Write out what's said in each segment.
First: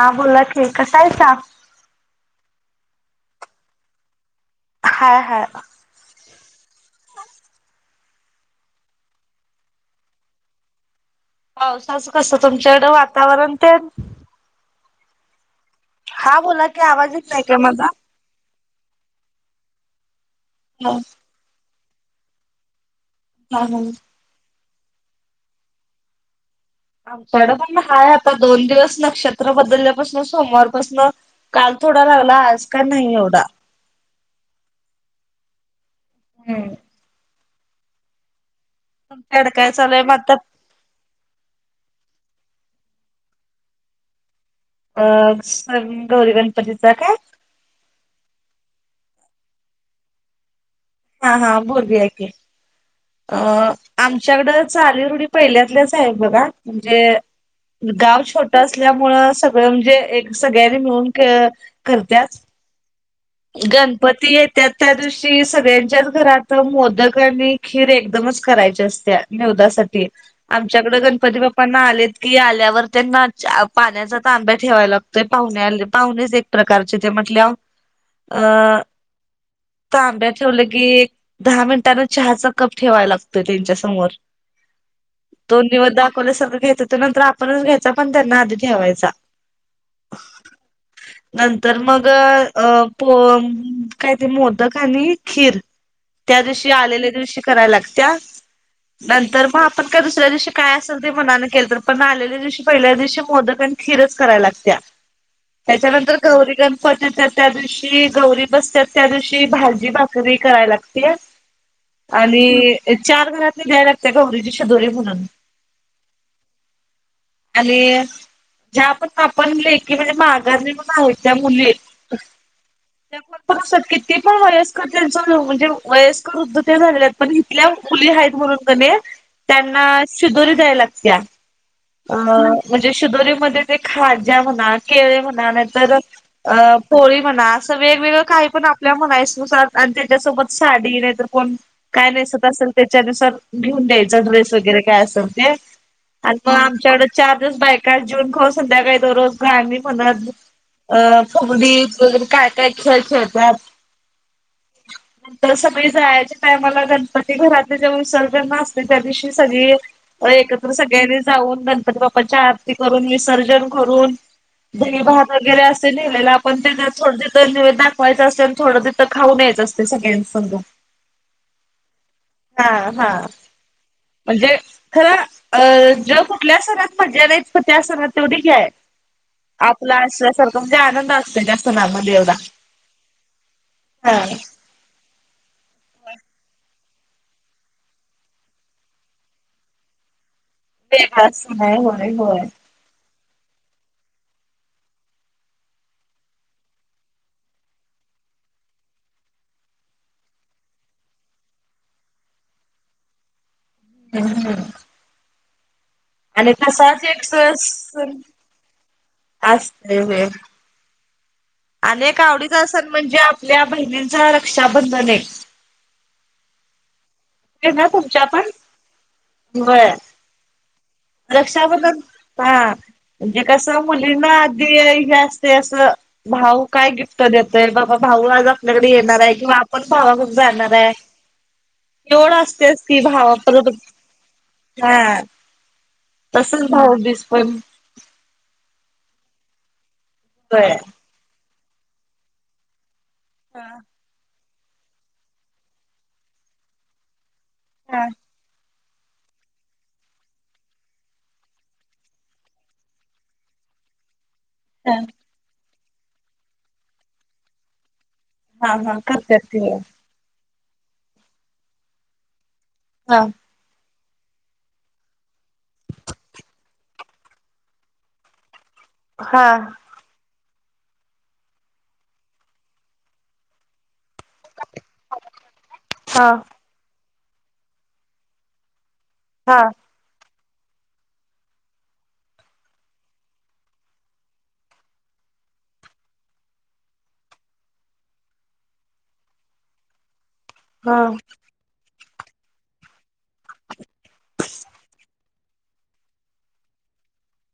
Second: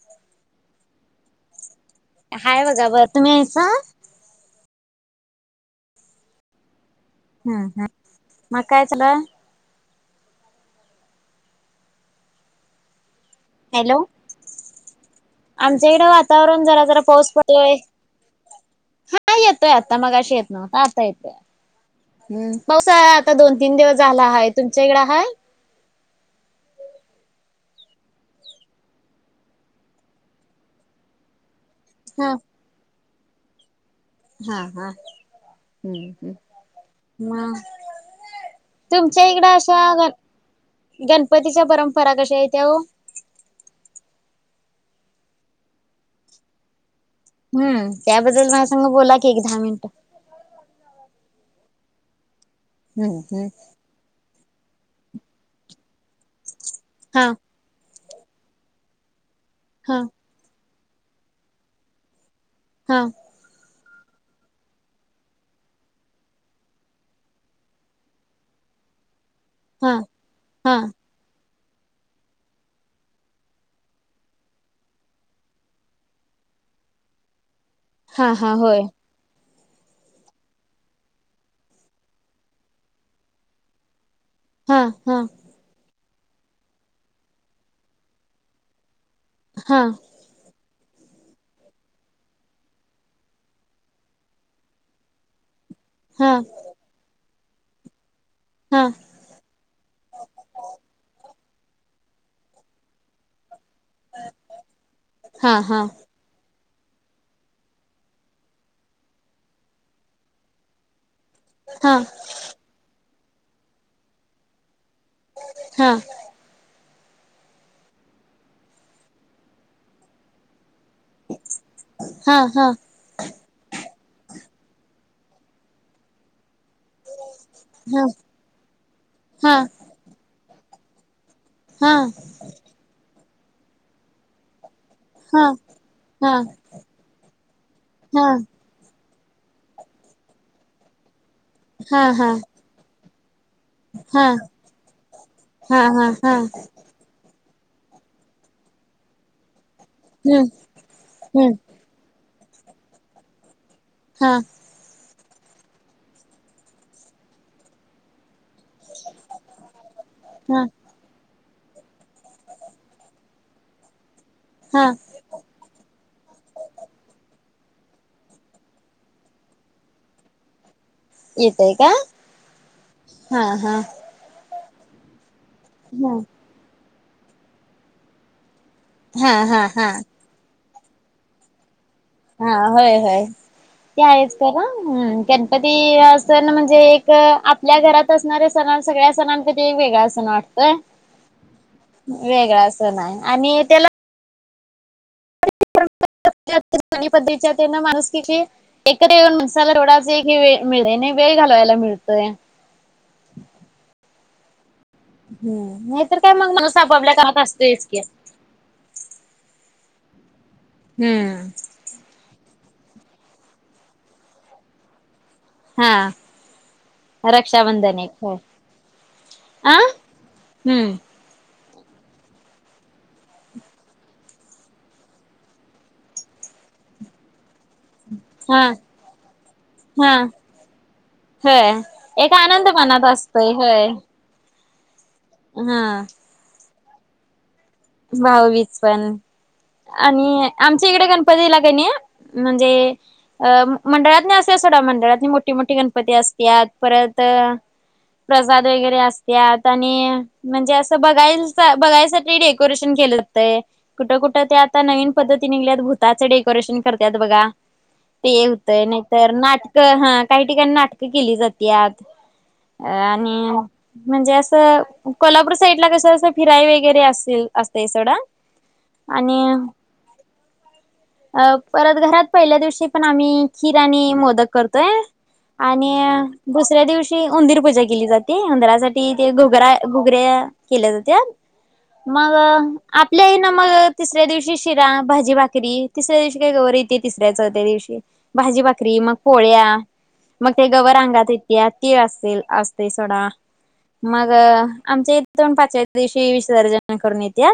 हा बोला की, कसा हाईसा? हाय बघा बर. तुम्ही हाइसा? हाय हाय. हम् हम. मग काय चालू हाय? पावसाच कसं तुमच्याकडं वातावरण तेन? हॅलो आमच्या इकडं हा वातावरण बोला की जरा जरा आवाज येत पाऊस नाही काय पडतोय. माझा? हा येतोय आता. मघाशी येत नव्हता. हा आता हा येतोय. चा आता दोन तीन हा. दिवस झाला आहे. तुमच्या इकडं हाय? आमच्याकडं पण हाय. आता दोन दिवस नक्षत्र बदलल्यापासून सोमवारपासन काल थोडा हा लागला. आज काय नाही एवढा. हा हा हम्म हम् ह मं. तुमच्या इकड तुमच्याकडं काय अशा चालू आहे गण मग आता? गणपतीच्या परंपरा कशा आहेत? त्याओ. अ गौरी गणपतीच काय हम्म त्याबद्दल म सांग बोला की एक दहा मिनिट हा हा बोरबी ऐके हम्म अ हम्म आमच्याकड चाली रूढी पहिल्यातच आहे बघा म्हणजे हा गाव छोट असल्यामुळे स म्हणजे हा एक सगळ्यांनी मिळून करतच हा गणपती येत्या त्या दिवशी सगळ्यांच्याच घरात मोदक आणि खीर एकदमच कराय याची आसत्या हा निवदासाठी हा आमच्याड गणपती बा् पण आलेत की आल्यावर त्यांना पाण्याचा तांब्या ठेवाय लागतोय पाहुणे पाहुणेच एक प्रकारचे ते म्हटल्या हा हा होय तांब्या ठेवलं की एक दहा मिनटांनें चहाचा कप ठेवायला लागतोय त्यांच्या समोर हा हा ले सगळं घेत तर नंतर आपणच घ्यायचा पण त्यांना आधी ठेवायचा हा नंतर मग अ प काय ते मोदक आणि खीर हा त्या दिवशी आलेल्या दिवशी कराय लागत हा नंतर मग आपण काय दुसऱ्या दिवशी काय असेल ते म के तर पण आल्या दिवशी पहिल्या दिवशी मोदक खीरच कराय लागत हा त्याच्यानंतर गौरी गणपच्या त्या गौरी बसत त्या दिवशी भाजी भाकरी कराय लागते हा आणि चार घरातली जा्याय लागत कारीच्याच्या दोरे ह हा आणि ज्या पण आपण ले की म्हणजे माघार त्या मुलीणात हा हा किती पण व म्ह म्हणजे वयस्क वृद्ध झा पण इथल्या हा मुली हाईत म्हणून कनी हा त्यांना शिदोरी द्यायला लागत हा अ म्हणजे शिदोरीमध्ये जे खाज ज्या म्हणा केळे हा म्हणा नतर हा अ पोळी म्हणा असं वेगवेगळं हा काही पण आपल्या म्हणायच आणि त्याच्यासोबत साडी नाही तरर कोण हा काय हा नेसत असेल त्याच्यानुसार घेऊन द्यायचा हा ड्रेस वगैरे काय असेल ते हा हा हा आणि मग आमच्याकड चार बायका जिन खाऊ संध्याकाळी दोरोज घ् मनात हम्म अ हम्म कबडी वैरे काय काय खेळ खेळतात हा नंतर सगळे जायच्या टायमाला गणपती घरात जाऊनचल त्या दिव सगळी हा एकत्र सगळ्यांनी ऊन गणप बा्च्या आरती करून विसर्जन करून हा दही भात वगैरे असे नेलेला आपण त्या थोड दाखवायचं असते आणि थोडं तथं खाऊन यायचं असते सगळ्यांसम येतय का हा हा म्हणजे खर अ ज ह कुठल्या सणात मजा नाहीच प त्या सणात तेवढी घ्याय हा हा हा म्हणजे आनंद असते जास्त हा होय होय ते हा आहेच तरम् गणपती अस ना म्हणजे एक आपल्या घरात असणार्या सण सगळ्या सणां कधी वेगळा सण वाटत काय वेगळा सण आहे होय होय वेगळ असं नाही आणि त्याला पद्धती माणूस क एकत्र येऊनणसाला रोडा मि वेळ घालवायला मिळतय हम् हम् नाहीतर काय मग मला सप आपल्या एक कामात असतच की सण असतय हो हम्म. म्हणजे आपल्या बहिणीचा रक्षाबंधन आहे. हा. रक्षा आहे ना बंधन एक तुमच्या पण अं होय हम्म. हा. म्हणजे कस मुलींना आधी हे असते असं भाऊ काय गिफ्ट देत. तर बाबा भाऊ आज हा आपल्याकडे येणार आहे किंवा आपण हा भावाकडे जाणार आहे. होय एक ओढ आनंद असतेस की मनात असतोय भावाकडे होय आह. हा. भाऊबीज पण भाऊबीज पण आणि होय आमच्या इकडे गणपती ला. त्यांनी म्हणजे हा मंडळात असत. ते सोडा मंडळात मोठी मोठी गणपती असत परत हा प्रसाद वरे असत आणि म्हणजे अस बघाय बघाय. डेकोरेशन केलं जातंय कुठं कुठं ते आता नवीन पद्धती निघल्यात. डेकोरेशन करत बघा ते हा होतंय हा नाहीतर करत्यात ती नाटक ह काही ठिकाणी नाटकं केली जात अ हा आणि म्हणजे असं कोल्हापूर साईड ला कसे असे फिराई वगैरे असल असते सोडा. आणि हा अ परत घरात पहिल्या दिवशी पण आम्ही खीर आणि मोदक करतोय आणि हा दुसऱ्या दिवशी उंदीर पूजा केली जाते उंदरासाठी ते हा घोगरा घोगर्या केल्या जात. मग आपल्याही ना मग तिसऱ्या दिवशी शिरा भाजी भाकरी तिसऱ्या दिवशी काही गवर येते. तिसऱ्या चौथ्या दिवशी भाजी भाकरी मग पोळ्या मग ते हा गवरांंगात येते ती. अस सोडा मग आमच्या इथे पाचव्या दिवशी विसर्जन करून येते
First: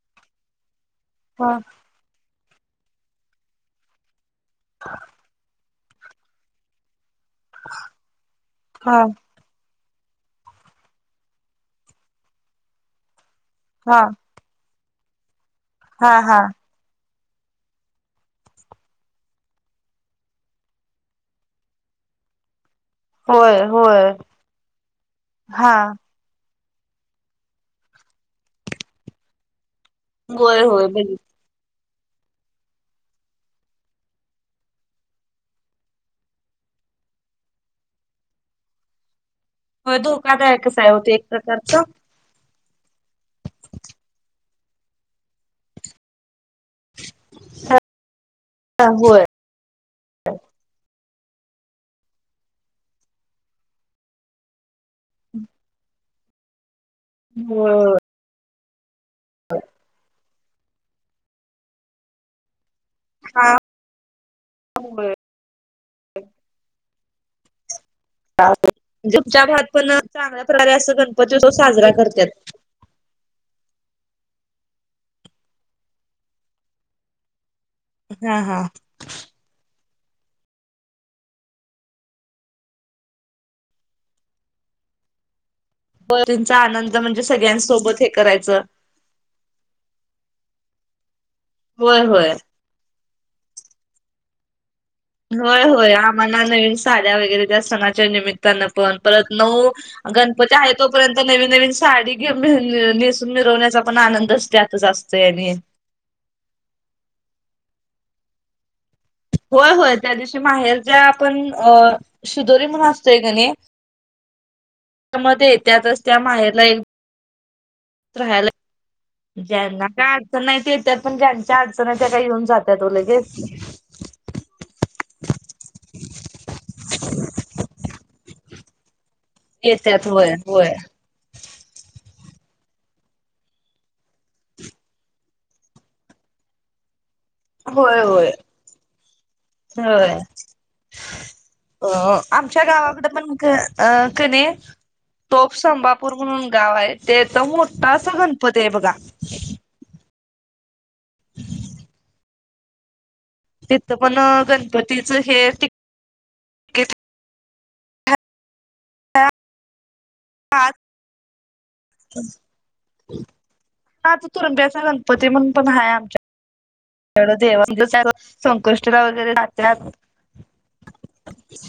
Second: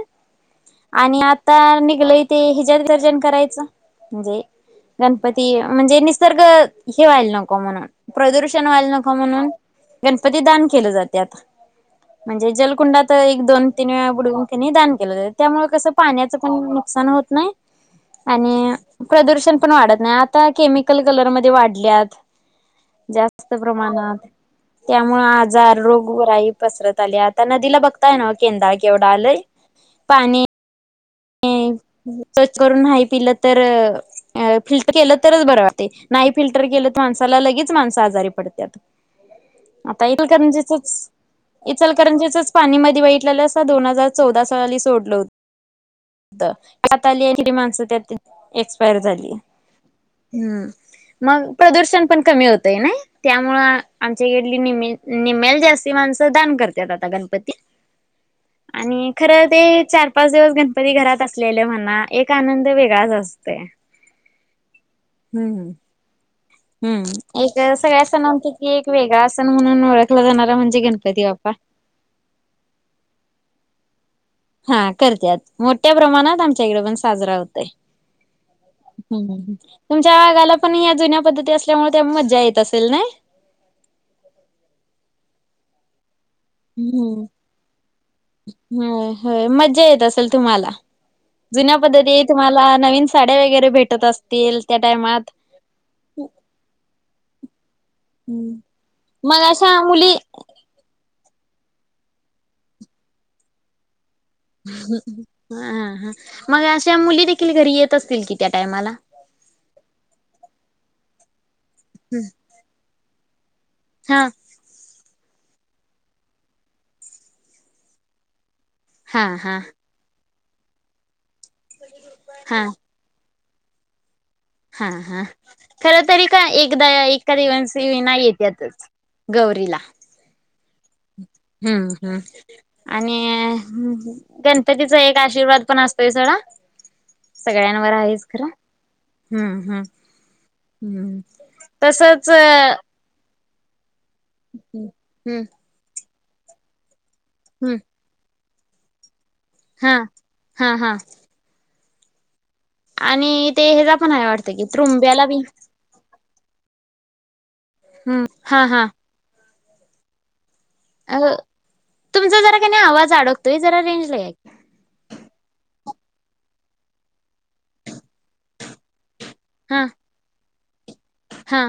आणि हा आता निघलो. ते विसर्जन करायचं म्हणजे गणपती म्हणजे निसर्ग हे व्हायला नको म्हणून प्रदूषण व्हायला हा नको म्हणून गणपती दान केलं जातेता म्हणजे जलकुंडात एक दोन तीन हा वेळा नी दान केलं जात त्यामुळे कसं हा पाण्याच हा पण नुकसान होत नाही. आणि प्रदूषण पण वाढत नाही आता केमिकल कलरमध्ये वाढल्यात. जास्त होय होय प्रमाणात त्यामुळे हा आजार रोग राई. पसरत आली आता नदीला बघताय ना केंदा केवढा आलय. होय होय बगतले. सच करून नाही पिलं तर फिल्टर केलं तरच बर वाटते नाही. नाही फिल्टर केलं तर माणसाला लगेच माणस आजारी पडतात. आता येईल इचलकरंजी धोकादायकच आहे हो ते एक प्रकारचा इचलकरंजी चे पाणीमध्ये वाईटला अस दोन हजार चौदा साली सोडलं होत. सात आली ती माणसं एक्सपायर होय झाली. मग प्रदूषण पण कमी होतय ना त्यामुळे आमच्या कडली निमी निमेल जास्ती माणसं दान करतात आता गणपती होय आणि खरं ते चार पाच दिवस गणपती घरात असलेले म्हणा एक आनंद वेगळा. होय [unintelligible] सगळ्या सणांपैकी एक वेगळा तुमच्या सण भागात म्हणून पण ओळखला चांगल्या जाणारा प्रकारे म्हणजे असं गणपती उत्सव बाप्पा. [unintelligible] साजरा करतात हा करतत मोठ्या प्रमाणात आमच्याकडे पण साजरा होतोय. हा हा. हम्म तुमच्या भागाला पण या जुन्या पद्धती असल्यामुळे त्या मज्जा येत असेल ना. [unintelligible] त्यांचा आनंद म्हणजे हम्म सगळ्यांसोबत हे करायचं हम हो मज्जा येत असेल तुम्हाला जुन्या होय पद्धती होय तुम्हाला नवीन साड्या वगैरे भेटत असतील त्या टायमात. होय होय आम्हाला नवीन साड्या वगैरे त्या सणाच्या निमित्तानं पण परत मग नऊ अशा मुली गणपती आहे तोपर्यंत नवीन नवीन साडी घे नेसून मिरवण्याचा पण आनंद ह हा हा मग अशा मुली देखील घरी येत असतील कि त्या टायमाला होय होय त्या दिवशी माहेर ज्या आपण अ शिदोरी म्हणून असतोय गणे हा मध्ये त्यातच त्या माहेर ला येल हा राहाला हा ज्यांना काय अडचण नाहीती तर पण च आठ जणच्या काय येऊन हा. जातात लगेच हा हा खर तरी का एकदा एका दिवस नाही येत यातच येत्यात होय होय हम्म हम् आणि गणपतीचा एक आशीर्वाद पण असतोय सडा सगळ्यांवर होय आहेच होय खरं हम्म हम् होय हम् अ तसच आमच्या गावाकडे पण अ कने तोप संभपूर म्हणून गाव आहे ते तर हम्म मोठा अस गणपत आहे बघा हा हा हा आणि ते ह्याचा तिथं पण आहे वाटतं की गणपतीच त्रुंब्याला हे बी हम्म हा हा आ हता रेंजला या की तुरंबीचा गणपती म्हणून पण आहे आम वढ देवा म्ह त्या संकष्टला वगैे नात्या हा हा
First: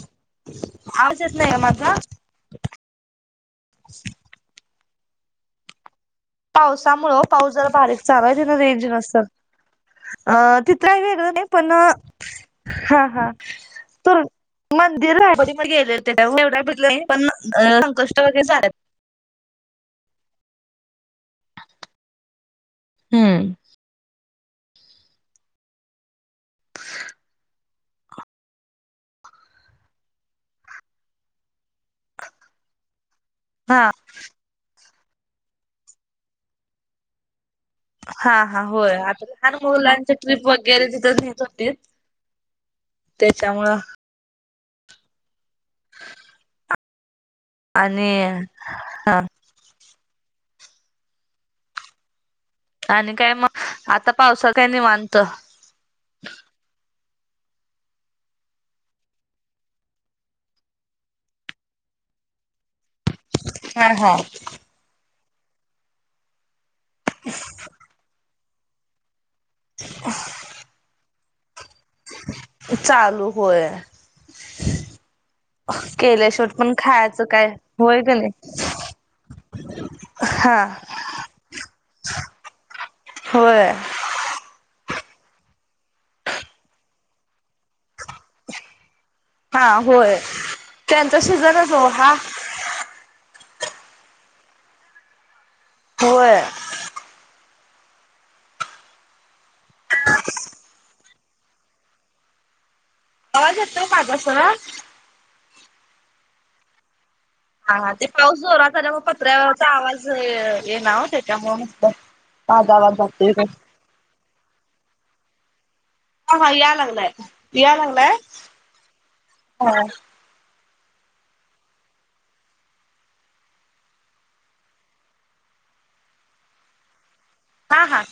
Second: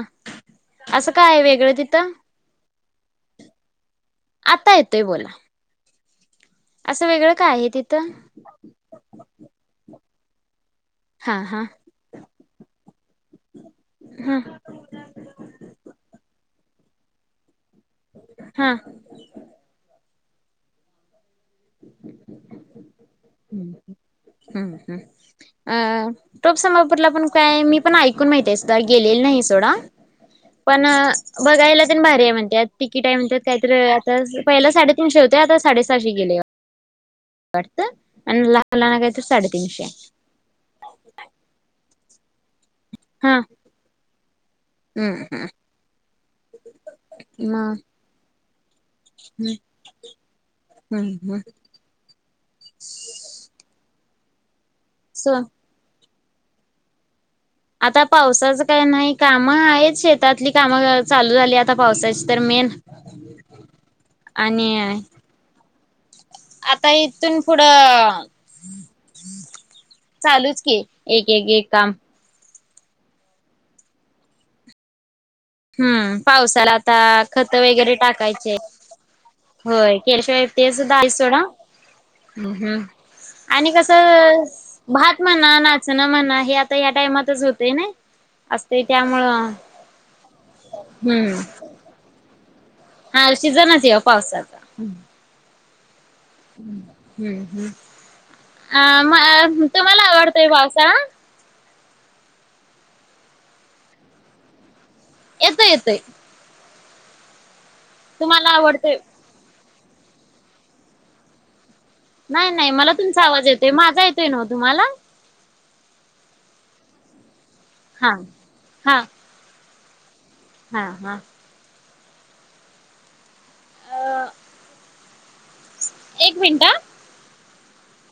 असं काय आहे नाही का वेगळं माझा तिथं अस आता येतोय बोला असं पावसामु वेगळं पाऊस काय जरा आहे बारीक तिथं चालाय तिन रेंज नसतल हा अि हा पण हा हा तर हा मंदिर राली मग गेले एवढ पण संक वगैरे झा हा ह् हम्म. ह् ह अ टोपसमापूरला पण काय मी ण ऐ मा गे नाही सो पण बघा भारी आहे म्हणतात तिकीट आहे म्हणतात काय तर हा आता पहिला साडेतीीनशे होते आता साडेसहाशे गेले वाटत हा आणि हा लहान होय मुलांना काहीतरी आता लहान साडेतीनशे आहे. मुलांची ट्रिप वगैरे तिथे घेत होती हा त्याच्यामुळं हम्म हम्म म आणि हा हम् हम् हम आणि काय मग आता पावसा काही नाहीवनत सो आता पावसाचं काय नाही कामं आहेत शेतातली कामं चालू झाली आता पावसाची तर मेन हा हा. आणि आता इथून पुढं चालूच की एक एक एक काम चालू होय हम्म केल्याशिवाय पावसाला पण आता खायचं काय खत वगैरे होय का नाही. टाकायचे होय केल्शि हा ते सुद्धा आहेसो ना ह् हम् होय आणि कसं भात म्हणा नाचणं म्हणा हे आता या टायमातच होते ना असते त्यामुळं हा होय त्यांचा हम्म शिजण जो हा सिझनच यो पावसाचा. होय हम्म हम्म हम्म. अ म तुम्हाला आवडतोय पावसा आवाज येतो माझा सरळ. येतोय येतोय. हा ते पाऊस तुम्हाला जोरात झाल्या आवडतोय. म पत्र्यावरचा आवाज येतोय ना! हो त्याच्यामुळ. नाही नाही, मला तुमचा आवाज येतोय माझा येतोय नहवं तुम्हाला. हा हा या लागलाय या लागलाय हा. हा हा! हा हा अह! एक मिनटा, हा हा!